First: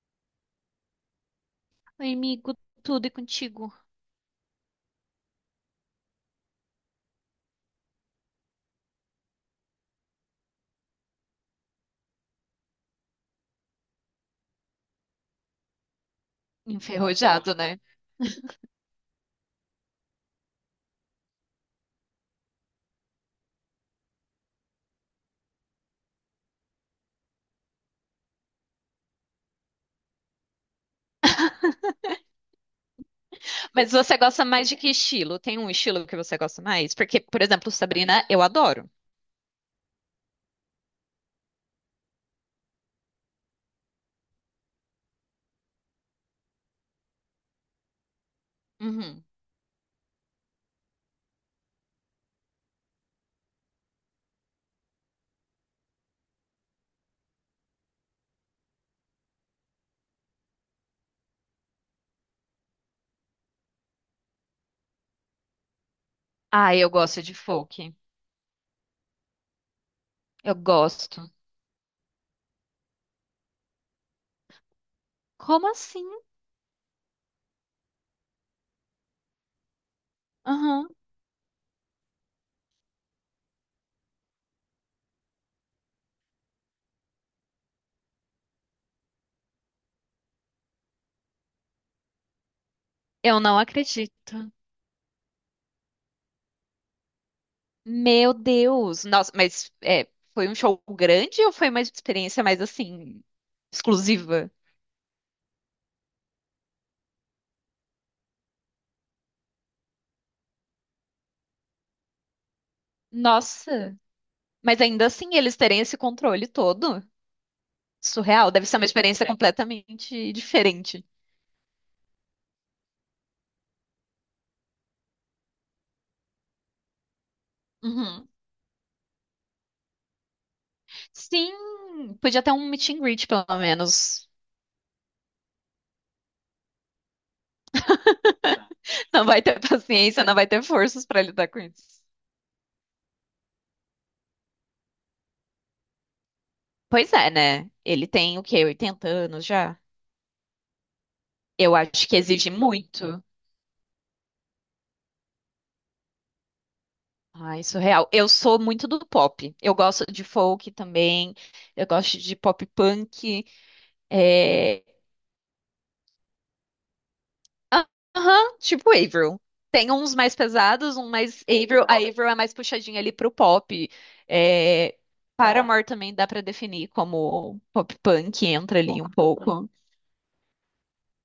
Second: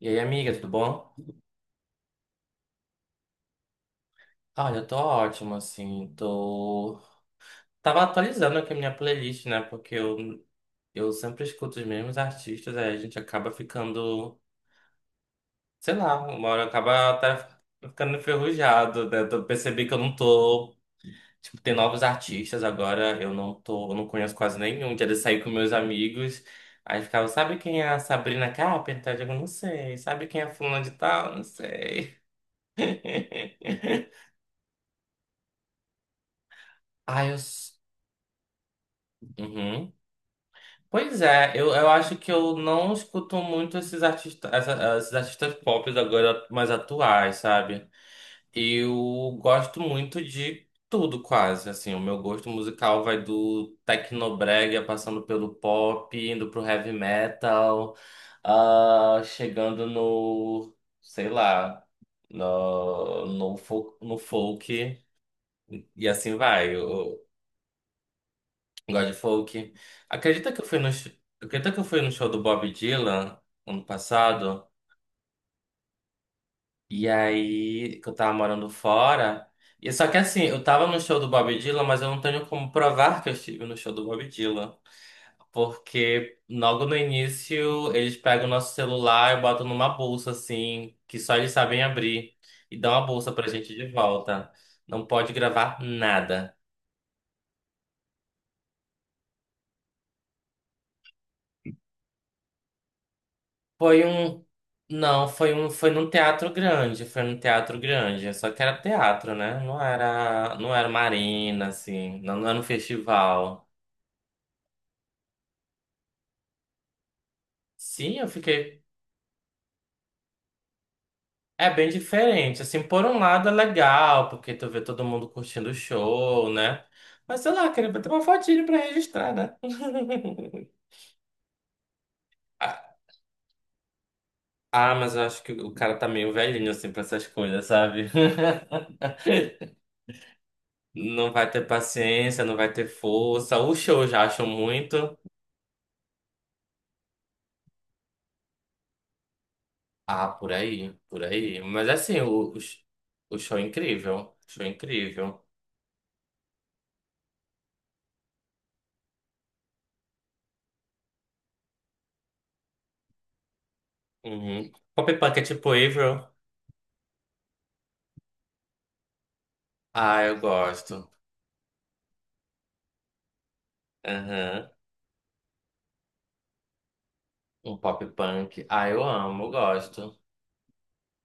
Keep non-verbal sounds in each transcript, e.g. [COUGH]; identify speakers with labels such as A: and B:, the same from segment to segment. A: E aí, amiga, tudo bom?
B: Oi, amigo, tudo e contigo?
A: Olha, eu tô ótimo, assim, tô... Tava atualizando aqui a minha playlist, né? Porque eu sempre escuto os mesmos artistas, aí a gente acaba ficando, sei lá, uma hora acaba até
B: Enferrujado, né?
A: ficando enferrujado, né? Eu percebi que eu não tô... Tipo, tem novos artistas agora, eu não conheço quase nenhum. Um dia de sair com meus amigos, aí ficava, sabe quem é a Sabrina Carpenter? Eu digo, não sei. Sabe quem é fulano de tal? Não sei. [LAUGHS]
B: Mas você gosta mais de que estilo? Tem um estilo que você gosta mais? Porque,
A: Ai, eu...
B: por exemplo,
A: s-
B: Sabrina, eu adoro.
A: Uhum. Pois é, eu acho que eu não escuto muito esses artistas pop agora mais atuais, sabe?
B: Uhum.
A: Eu gosto muito de tudo quase, assim, o meu gosto musical vai do tecnobrega passando pelo pop, indo pro heavy metal, ah, chegando sei lá, no folk, e assim
B: Ah,
A: vai.
B: eu gosto de folk.
A: Gosto de folk. Acredita
B: Eu
A: que eu fui no, sh-
B: gosto.
A: acredita que eu fui no show do Bob Dylan ano passado?
B: Como assim?
A: E aí, que eu tava morando fora. E só que assim, eu tava
B: Uhum.
A: no show do Bob Dylan, mas eu não tenho como provar que eu estive no show do Bob Dylan. Porque logo no início, eles pegam o nosso celular e botam numa bolsa, assim, que só eles sabem abrir. E dão a bolsa
B: Eu
A: pra
B: não
A: gente de
B: acredito.
A: volta. Não pode gravar nada.
B: Meu Deus. Nossa, mas é, foi um show grande ou foi uma experiência mais assim,
A: Foi um.
B: exclusiva?
A: Não, foi num teatro grande, foi num teatro grande. Só que era teatro, né? Não era uma arena, assim, não era um festival.
B: Nossa. Mas ainda assim, eles terem esse controle todo.
A: Sim, eu
B: Surreal. Deve ser
A: fiquei.
B: uma experiência completamente diferente.
A: É bem diferente. Assim, por um lado é legal, porque tu vê todo mundo curtindo o show, né? Mas sei lá, queria bater uma
B: Uhum.
A: fotinho pra registrar, né? [LAUGHS]
B: Sim, podia ter um meet
A: Ah,
B: and greet, pelo menos.
A: ah, mas eu acho que o cara tá meio velhinho, assim, pra essas coisas, sabe? [LAUGHS]
B: Não vai ter paciência, não vai ter forças pra
A: Não vai
B: lidar com
A: ter
B: isso.
A: paciência, não vai ter força. O show eu já acho muito.
B: Pois é, né? Ele tem o quê? 80 anos já?
A: Ah, por aí, por aí.
B: Eu
A: Mas
B: acho que
A: assim,
B: exige muito.
A: o show é incrível. Show é incrível.
B: Ai, surreal. Eu sou muito do pop. Eu gosto de folk também. Eu gosto de pop punk.
A: Uhum.
B: É.
A: Pop punk é tipo Avril.
B: Ah, aham, tipo Avril. Tem uns
A: Ah,
B: mais
A: eu
B: pesados, um
A: gosto.
B: mais Avril. A Avril é mais puxadinha ali pro pop.
A: Aham.
B: É, Paramore também dá pra definir como
A: Um
B: pop
A: pop
B: punk,
A: punk.
B: entra
A: Ah, eu
B: ali um
A: amo, eu
B: pouco.
A: gosto.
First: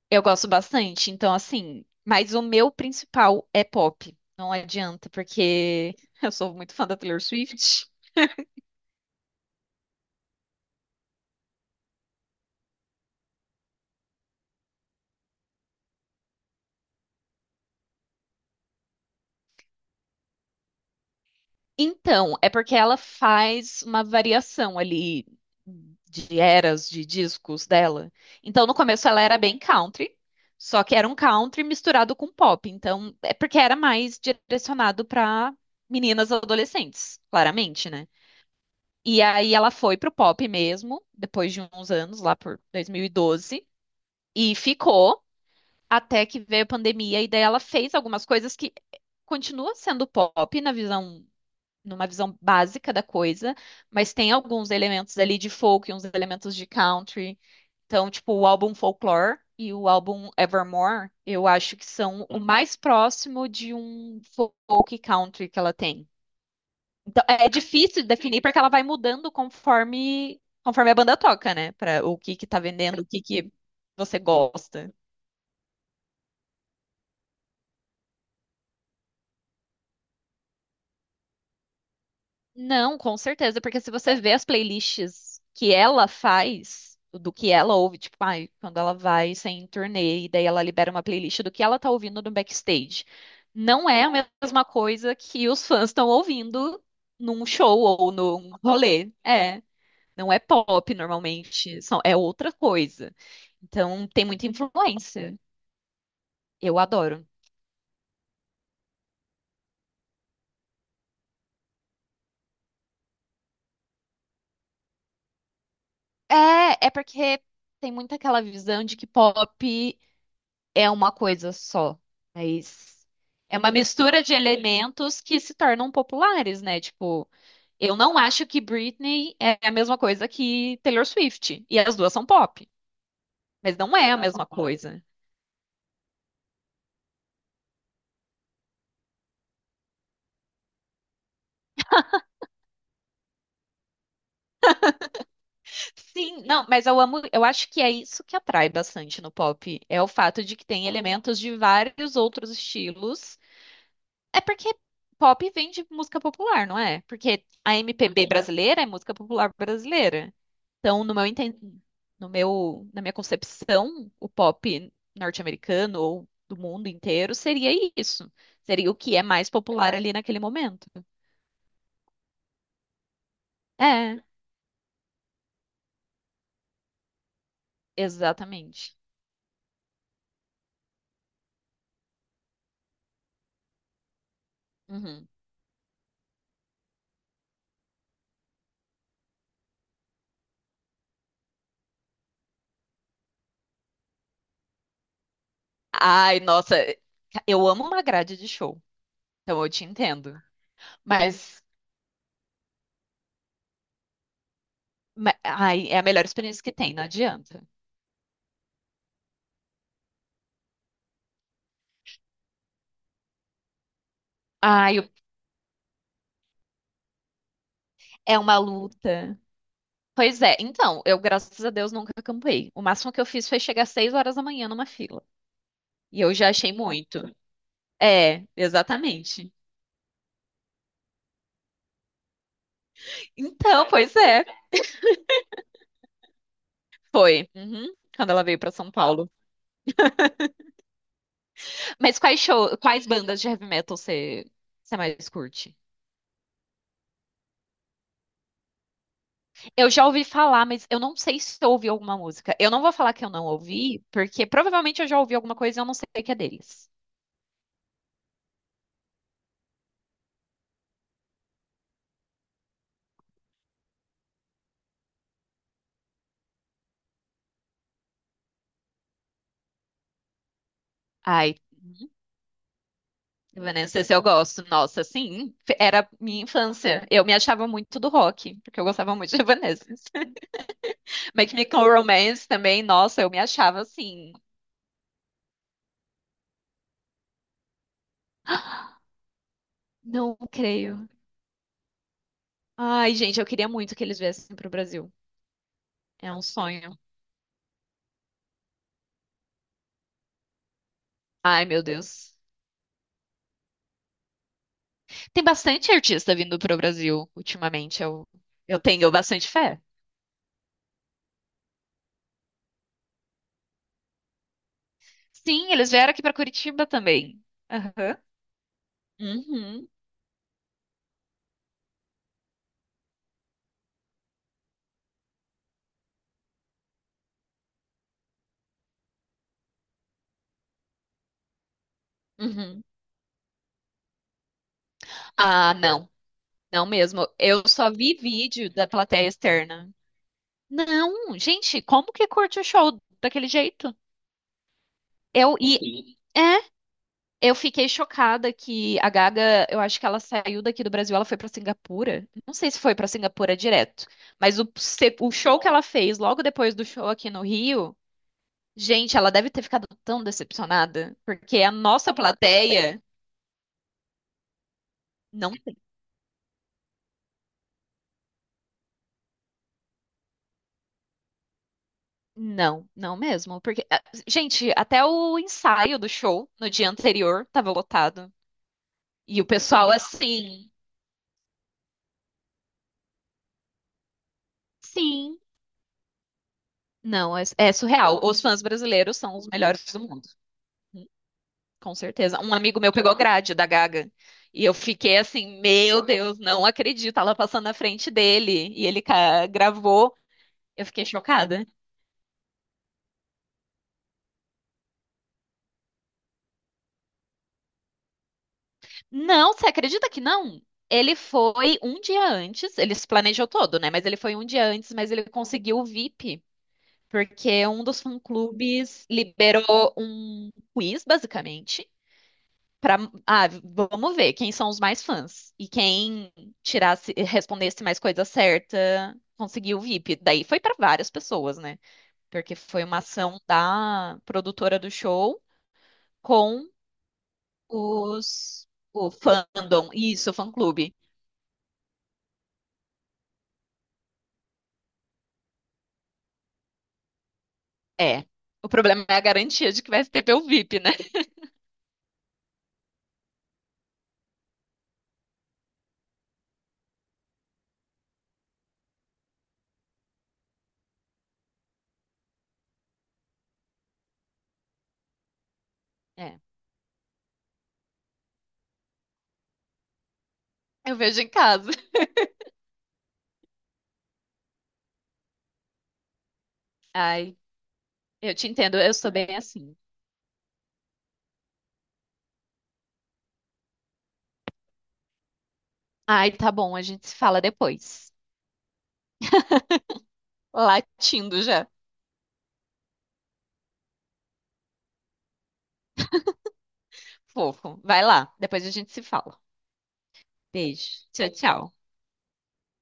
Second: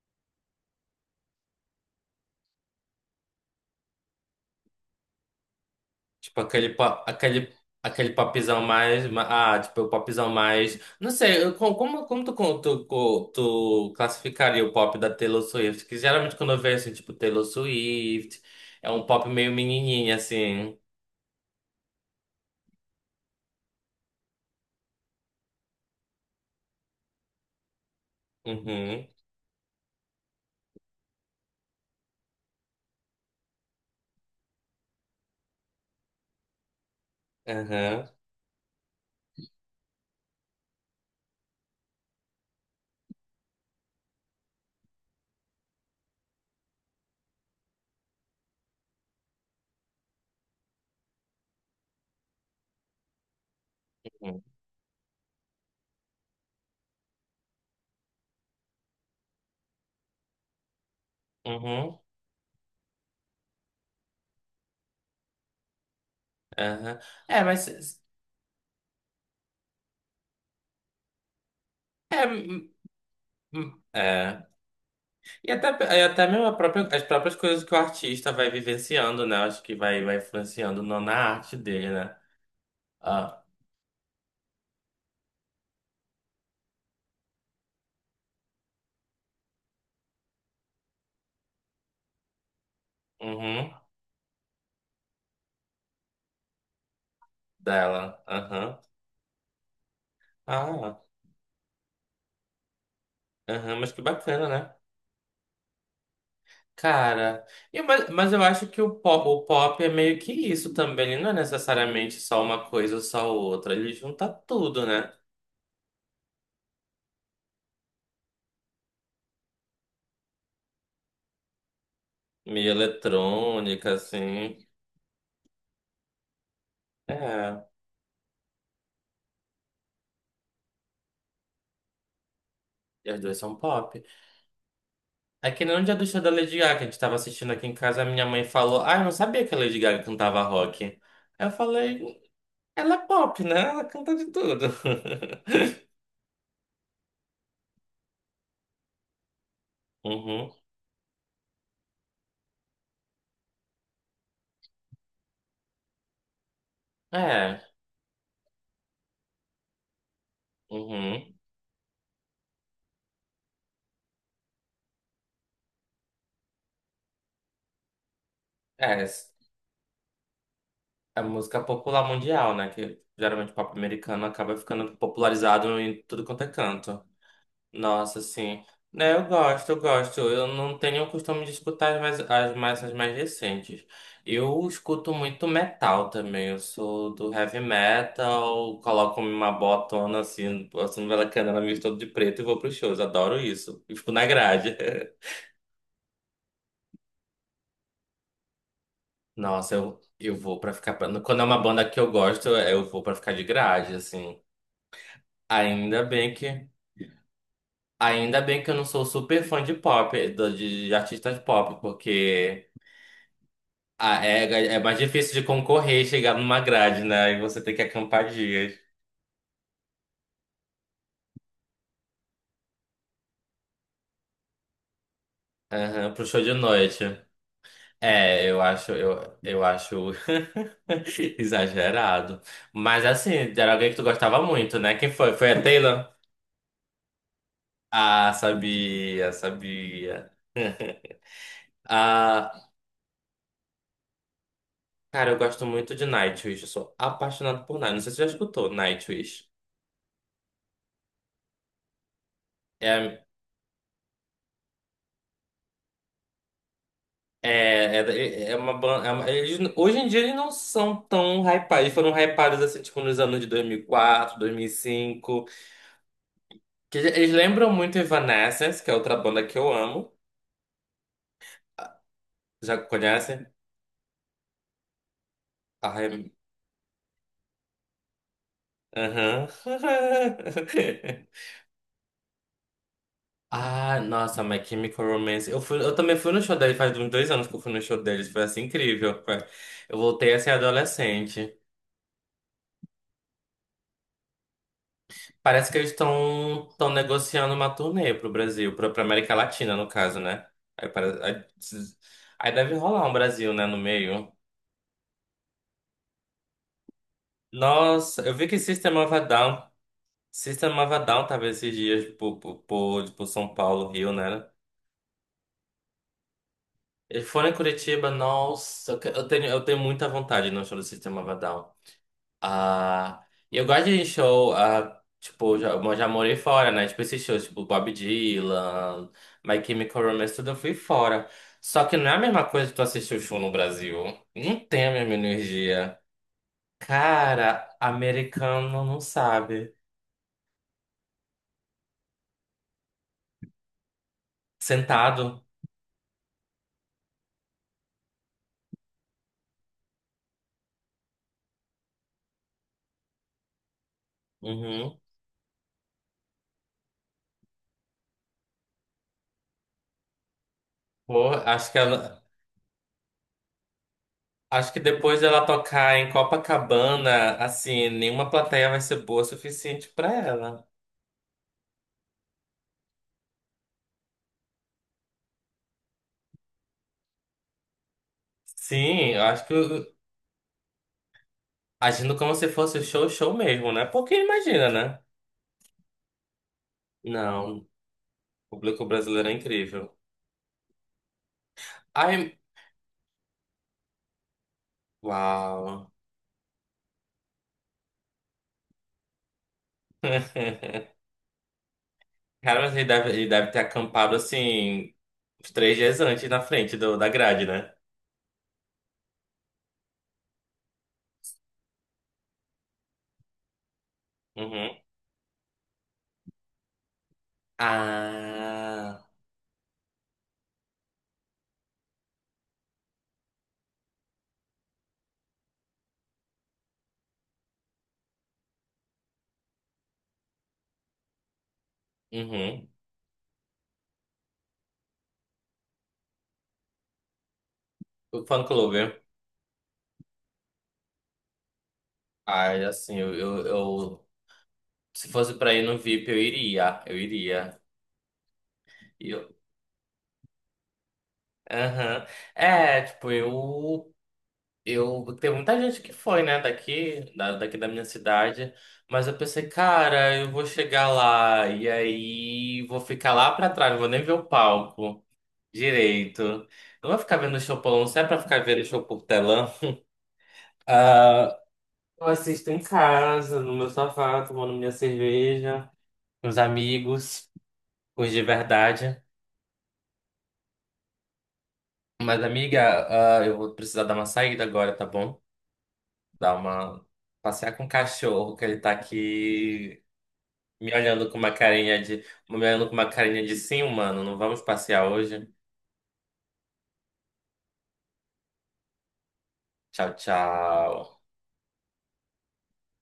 B: Eu gosto bastante, então assim, mas o meu principal é pop. Não adianta, porque [LAUGHS] eu
A: Tipo
B: sou
A: aquele
B: muito fã da
A: pop,
B: Taylor
A: aquele,
B: Swift.
A: aquele popzão mais. Ma- Ah, tipo o popzão mais. Não sei, como tu, con- tu, co- tu classificaria o pop da Taylor Swift? Que geralmente quando eu vejo assim, tipo Taylor Swift, é um pop meio menininha, assim.
B: Então, é porque ela faz uma variação ali de eras de discos dela. Então, no
A: Uhum,
B: começo ela era bem country, só que era um country misturado com pop. Então, é porque era mais direcionado para meninas adolescentes, claramente,
A: aham.
B: né? E aí ela foi pro pop mesmo, depois de uns anos, lá por 2012, e ficou até que veio a pandemia e daí ela fez algumas coisas que continua sendo pop na visão, numa visão básica da coisa, mas tem alguns elementos ali de folk e uns elementos de country. Então, tipo, o álbum Folklore e o álbum Evermore, eu acho que
A: Uhum,
B: são o mais próximo de um folk country que ela tem.
A: aham.
B: Então,
A: É,
B: é
A: mas.
B: difícil de definir porque ela vai mudando conforme a banda toca, né? Para o
A: É,
B: que que tá
A: hum,
B: vendendo, o que que
A: hum,
B: você
A: é.
B: gosta.
A: E até, e até mesmo as próprias coisas que o artista vai vivenciando, né? Acho que vai influenciando na arte dele, né?
B: Não, com
A: Ah,
B: certeza, porque se você vê as playlists que ela faz, do que ela ouve, tipo, ai, quando ela vai sem turnê, e daí ela libera uma playlist do que ela tá ouvindo no backstage.
A: uhum,
B: Não é a mesma coisa que os fãs estão ouvindo num show ou
A: dela.
B: num
A: Aham.
B: rolê. É, não é pop
A: Ah,
B: normalmente, é outra coisa.
A: aham, mas que
B: Então tem muita
A: bacana, né?
B: influência. Eu adoro.
A: Cara, mas eu acho que o pop é meio que isso também. Ele não é necessariamente só uma coisa ou só outra. Ele junta tudo, né?
B: É porque tem muito aquela visão de que pop é uma coisa só,
A: Meio
B: mas é uma
A: eletrônica,
B: mistura de
A: assim.
B: elementos que se tornam populares, né? Tipo,
A: É,
B: eu não acho que Britney é a mesma coisa que Taylor Swift, e as duas são pop,
A: e as duas são
B: mas não
A: pop.
B: é a mesma coisa.
A: É que nem no dia do show da Lady Gaga, que a gente tava assistindo aqui em casa, a minha mãe falou: Ah, eu não sabia que a Lady Gaga cantava rock. Aí eu falei: Ela é pop, né? Ela canta de tudo. [LAUGHS]
B: Sim, não, mas eu amo, eu acho que é isso que atrai bastante no pop, é o fato
A: Uhum.
B: de que tem elementos de vários outros estilos. É porque pop vem de música popular, não é? Porque
A: É,
B: a MPB brasileira é música popular brasileira. Então, no meu
A: uhum.
B: enten- no meu, na minha concepção, o pop norte-americano ou do mundo inteiro seria isso. Seria o
A: É,
B: que é
A: s-
B: mais popular ali naquele momento.
A: a música popular mundial, né? Que geralmente o pop
B: É,
A: americano acaba ficando popularizado em tudo quanto é canto. Nossa, sim.
B: exatamente.
A: Né, eu gosto. Eu não tenho o costume de escutar as mais recentes. Eu escuto
B: Uhum.
A: muito metal também. Eu sou do heavy metal, coloco uma botona assim, passando pela canela, me todo de preto e vou pros shows. Adoro isso. E fico na grade. [LAUGHS]
B: Ai, nossa, eu amo uma grade de show, então eu
A: Nossa,
B: te
A: eu
B: entendo.
A: vou pra ficar. Pra- Quando é uma
B: Mas,
A: banda que eu gosto, é, eu vou pra ficar de grade, assim.
B: Ai, é
A: Ainda
B: a melhor
A: bem
B: experiência
A: que.
B: que tem, não adianta.
A: Ainda bem que eu não sou super fã de pop, de artistas pop, porque. Ah, é, é
B: Ai,
A: mais
B: eu-
A: difícil de concorrer e chegar numa grade, né? E você tem que acampar
B: É uma
A: dias.
B: luta. Pois é, então, eu, graças a Deus, nunca acampei. O máximo que eu fiz foi chegar às 6 horas da manhã numa fila.
A: Aham,
B: E
A: pro
B: eu
A: show
B: já
A: de
B: achei
A: noite.
B: muito. É,
A: É, eu acho, eu,
B: exatamente.
A: eu acho [LAUGHS] exagerado. Mas assim, era
B: Então,
A: alguém que tu
B: pois
A: gostava
B: é,
A: muito, né? Quem foi? Foi a Taylor?
B: foi. Uhum, quando
A: Ah,
B: ela veio pra São Paulo.
A: sabia, sabia.
B: Mas quais
A: Ah,
B: show, quais bandas de heavy metal você mais
A: cara, eu gosto
B: curte?
A: muito de Nightwish. Eu sou apaixonado por Nightwish. Não sei se você já escutou Nightwish.
B: Eu já ouvi falar, mas eu não sei se eu ouvi alguma música. Eu não vou falar que eu não ouvi, porque provavelmente eu já ouvi alguma coisa e eu não sei o que é deles.
A: É, é, é uma banda. Hoje em dia eles não são tão hypados. Eles foram hypados assim, tipo, nos anos de 2004, 2005. Que eles lembram muito Evanescence, que é outra banda que eu amo.
B: Ai.
A: Já conhecem?
B: Evanescence eu gosto. Nossa, sim, era
A: Ai,
B: minha infância. Eu me achava muito do rock, porque eu gostava muito de
A: aham.
B: Evanescence.
A: [LAUGHS]
B: [LAUGHS] My Chemical Romance também, nossa, eu me achava
A: Ah,
B: assim.
A: nossa, My Chemical Romance. Eu também fui no show deles, faz uns 2 anos que eu fui no show deles. Foi assim incrível. Foi. Eu voltei
B: Não
A: a ser
B: creio.
A: adolescente.
B: Ai, gente, eu queria muito que eles viessem pro Brasil.
A: Parece que eles
B: É um
A: estão
B: sonho.
A: negociando uma turnê pro Brasil, pra América Latina, no caso, né? Aí, para- aí-
B: Ai, meu Deus.
A: aí deve rolar um Brasil, né, no meio.
B: Tem bastante artista vindo pro Brasil ultimamente.
A: Nossa,
B: Eu,
A: eu vi que
B: eu tenho bastante fé.
A: System of a Down tava esses dias por São Paulo, Rio, né?
B: Sim, eles vieram aqui pra Curitiba
A: Eles
B: também.
A: foram em Curitiba,
B: Aham.
A: nossa, eu tenho
B: Uhum.
A: muita vontade no show do System of a Down. Ah, e eu gosto de show, ah, tipo, já, eu já morei fora, né? Tipo, esses shows, tipo, Bob Dylan, My Chemical Romance, tudo eu fui fora. Só que não é a mesma coisa que tu
B: Uhum.
A: assistir o show no Brasil. Não tem a mesma
B: Ah,
A: energia.
B: não. Não mesmo. Eu
A: Cara,
B: só vi vídeo
A: americano
B: da
A: não
B: plateia
A: sabe.
B: externa. Não, gente, como que curte o show daquele jeito?
A: Sentado.
B: Eu e É, eu fiquei chocada que a Gaga, eu acho que ela saiu daqui do Brasil, ela foi pra Singapura. Não sei se foi pra Singapura direto, mas o,
A: Uhum.
B: se- o show que ela fez logo depois do show aqui no Rio, gente, ela deve ter ficado tão decepcionada,
A: Pô,
B: porque a nossa plateia
A: acho que depois dela
B: não,
A: tocar em Copacabana, assim, nenhuma plateia vai ser boa o suficiente pra ela.
B: não, não mesmo, porque ah, gente, até o ensaio do show no dia anterior tava lotado
A: Sim, eu
B: e
A: acho
B: o
A: que
B: pessoal assim,
A: Agindo como se fosse show mesmo, né? Porque imagina, né?
B: sim. Não, é,
A: Não, o
B: é surreal. Os fãs
A: público
B: brasileiros
A: brasileiro é
B: são os melhores
A: incrível.
B: do mundo, com
A: Ai,
B: certeza. Um amigo meu pegou grade da Gaga e eu fiquei assim,
A: uau.
B: meu Deus, não acredito. Ela passando na frente dele e gravou.
A: [LAUGHS]
B: Eu fiquei chocada.
A: Cara, mas ele deve ter acampado assim, uns 3 dias antes na frente da grade, né?
B: Não, você acredita que não? Ele foi um dia antes, ele se planejou todo, né? Mas ele foi um dia
A: Uhum.
B: antes, mas ele conseguiu o VIP, porque um dos
A: Ah,
B: fã-clubes liberou um quiz, basicamente. Pra, ah, vamos ver quem são os mais fãs. E quem tirasse, respondesse mais coisa certa, conseguiu o VIP. Daí foi para várias pessoas, né? Porque
A: uhum.
B: foi uma ação da produtora do show com
A: O fã
B: os
A: clube.
B: o fandom. Isso, o fã-clube.
A: Ai, assim, eu- se fosse pra ir no VIP, eu iria.
B: É. O problema
A: E
B: é a
A: Eu,
B: garantia de que vai ter o VIP, né?
A: aham. É, tipo, eu Eu tem muita gente que foi, né, daqui da minha cidade, mas eu pensei, cara, eu vou chegar lá e aí vou ficar lá pra trás, não vou nem ver o palco
B: É.
A: direito. Não vou ficar vendo o show por não é pra ficar vendo o show por telão.
B: Eu vejo em
A: Ah,
B: casa.
A: eu assisto em casa, no meu sofá, tomando minha cerveja, com os amigos,
B: Ai,
A: com os de
B: eu te entendo, eu
A: verdade.
B: sou bem assim.
A: Mas, amiga, ah, eu vou precisar dar uma saída agora, tá bom?
B: Ai,
A: Dar
B: tá bom, a
A: uma
B: gente se fala
A: passear com o
B: depois.
A: cachorro, que ele tá aqui me olhando com uma
B: Latindo já.
A: me olhando com uma carinha de sim, mano, não vamos passear hoje.
B: Fofo. Vai lá, depois a gente se fala.
A: Tchau, tchau.
B: Beijo. Tchau, tchau.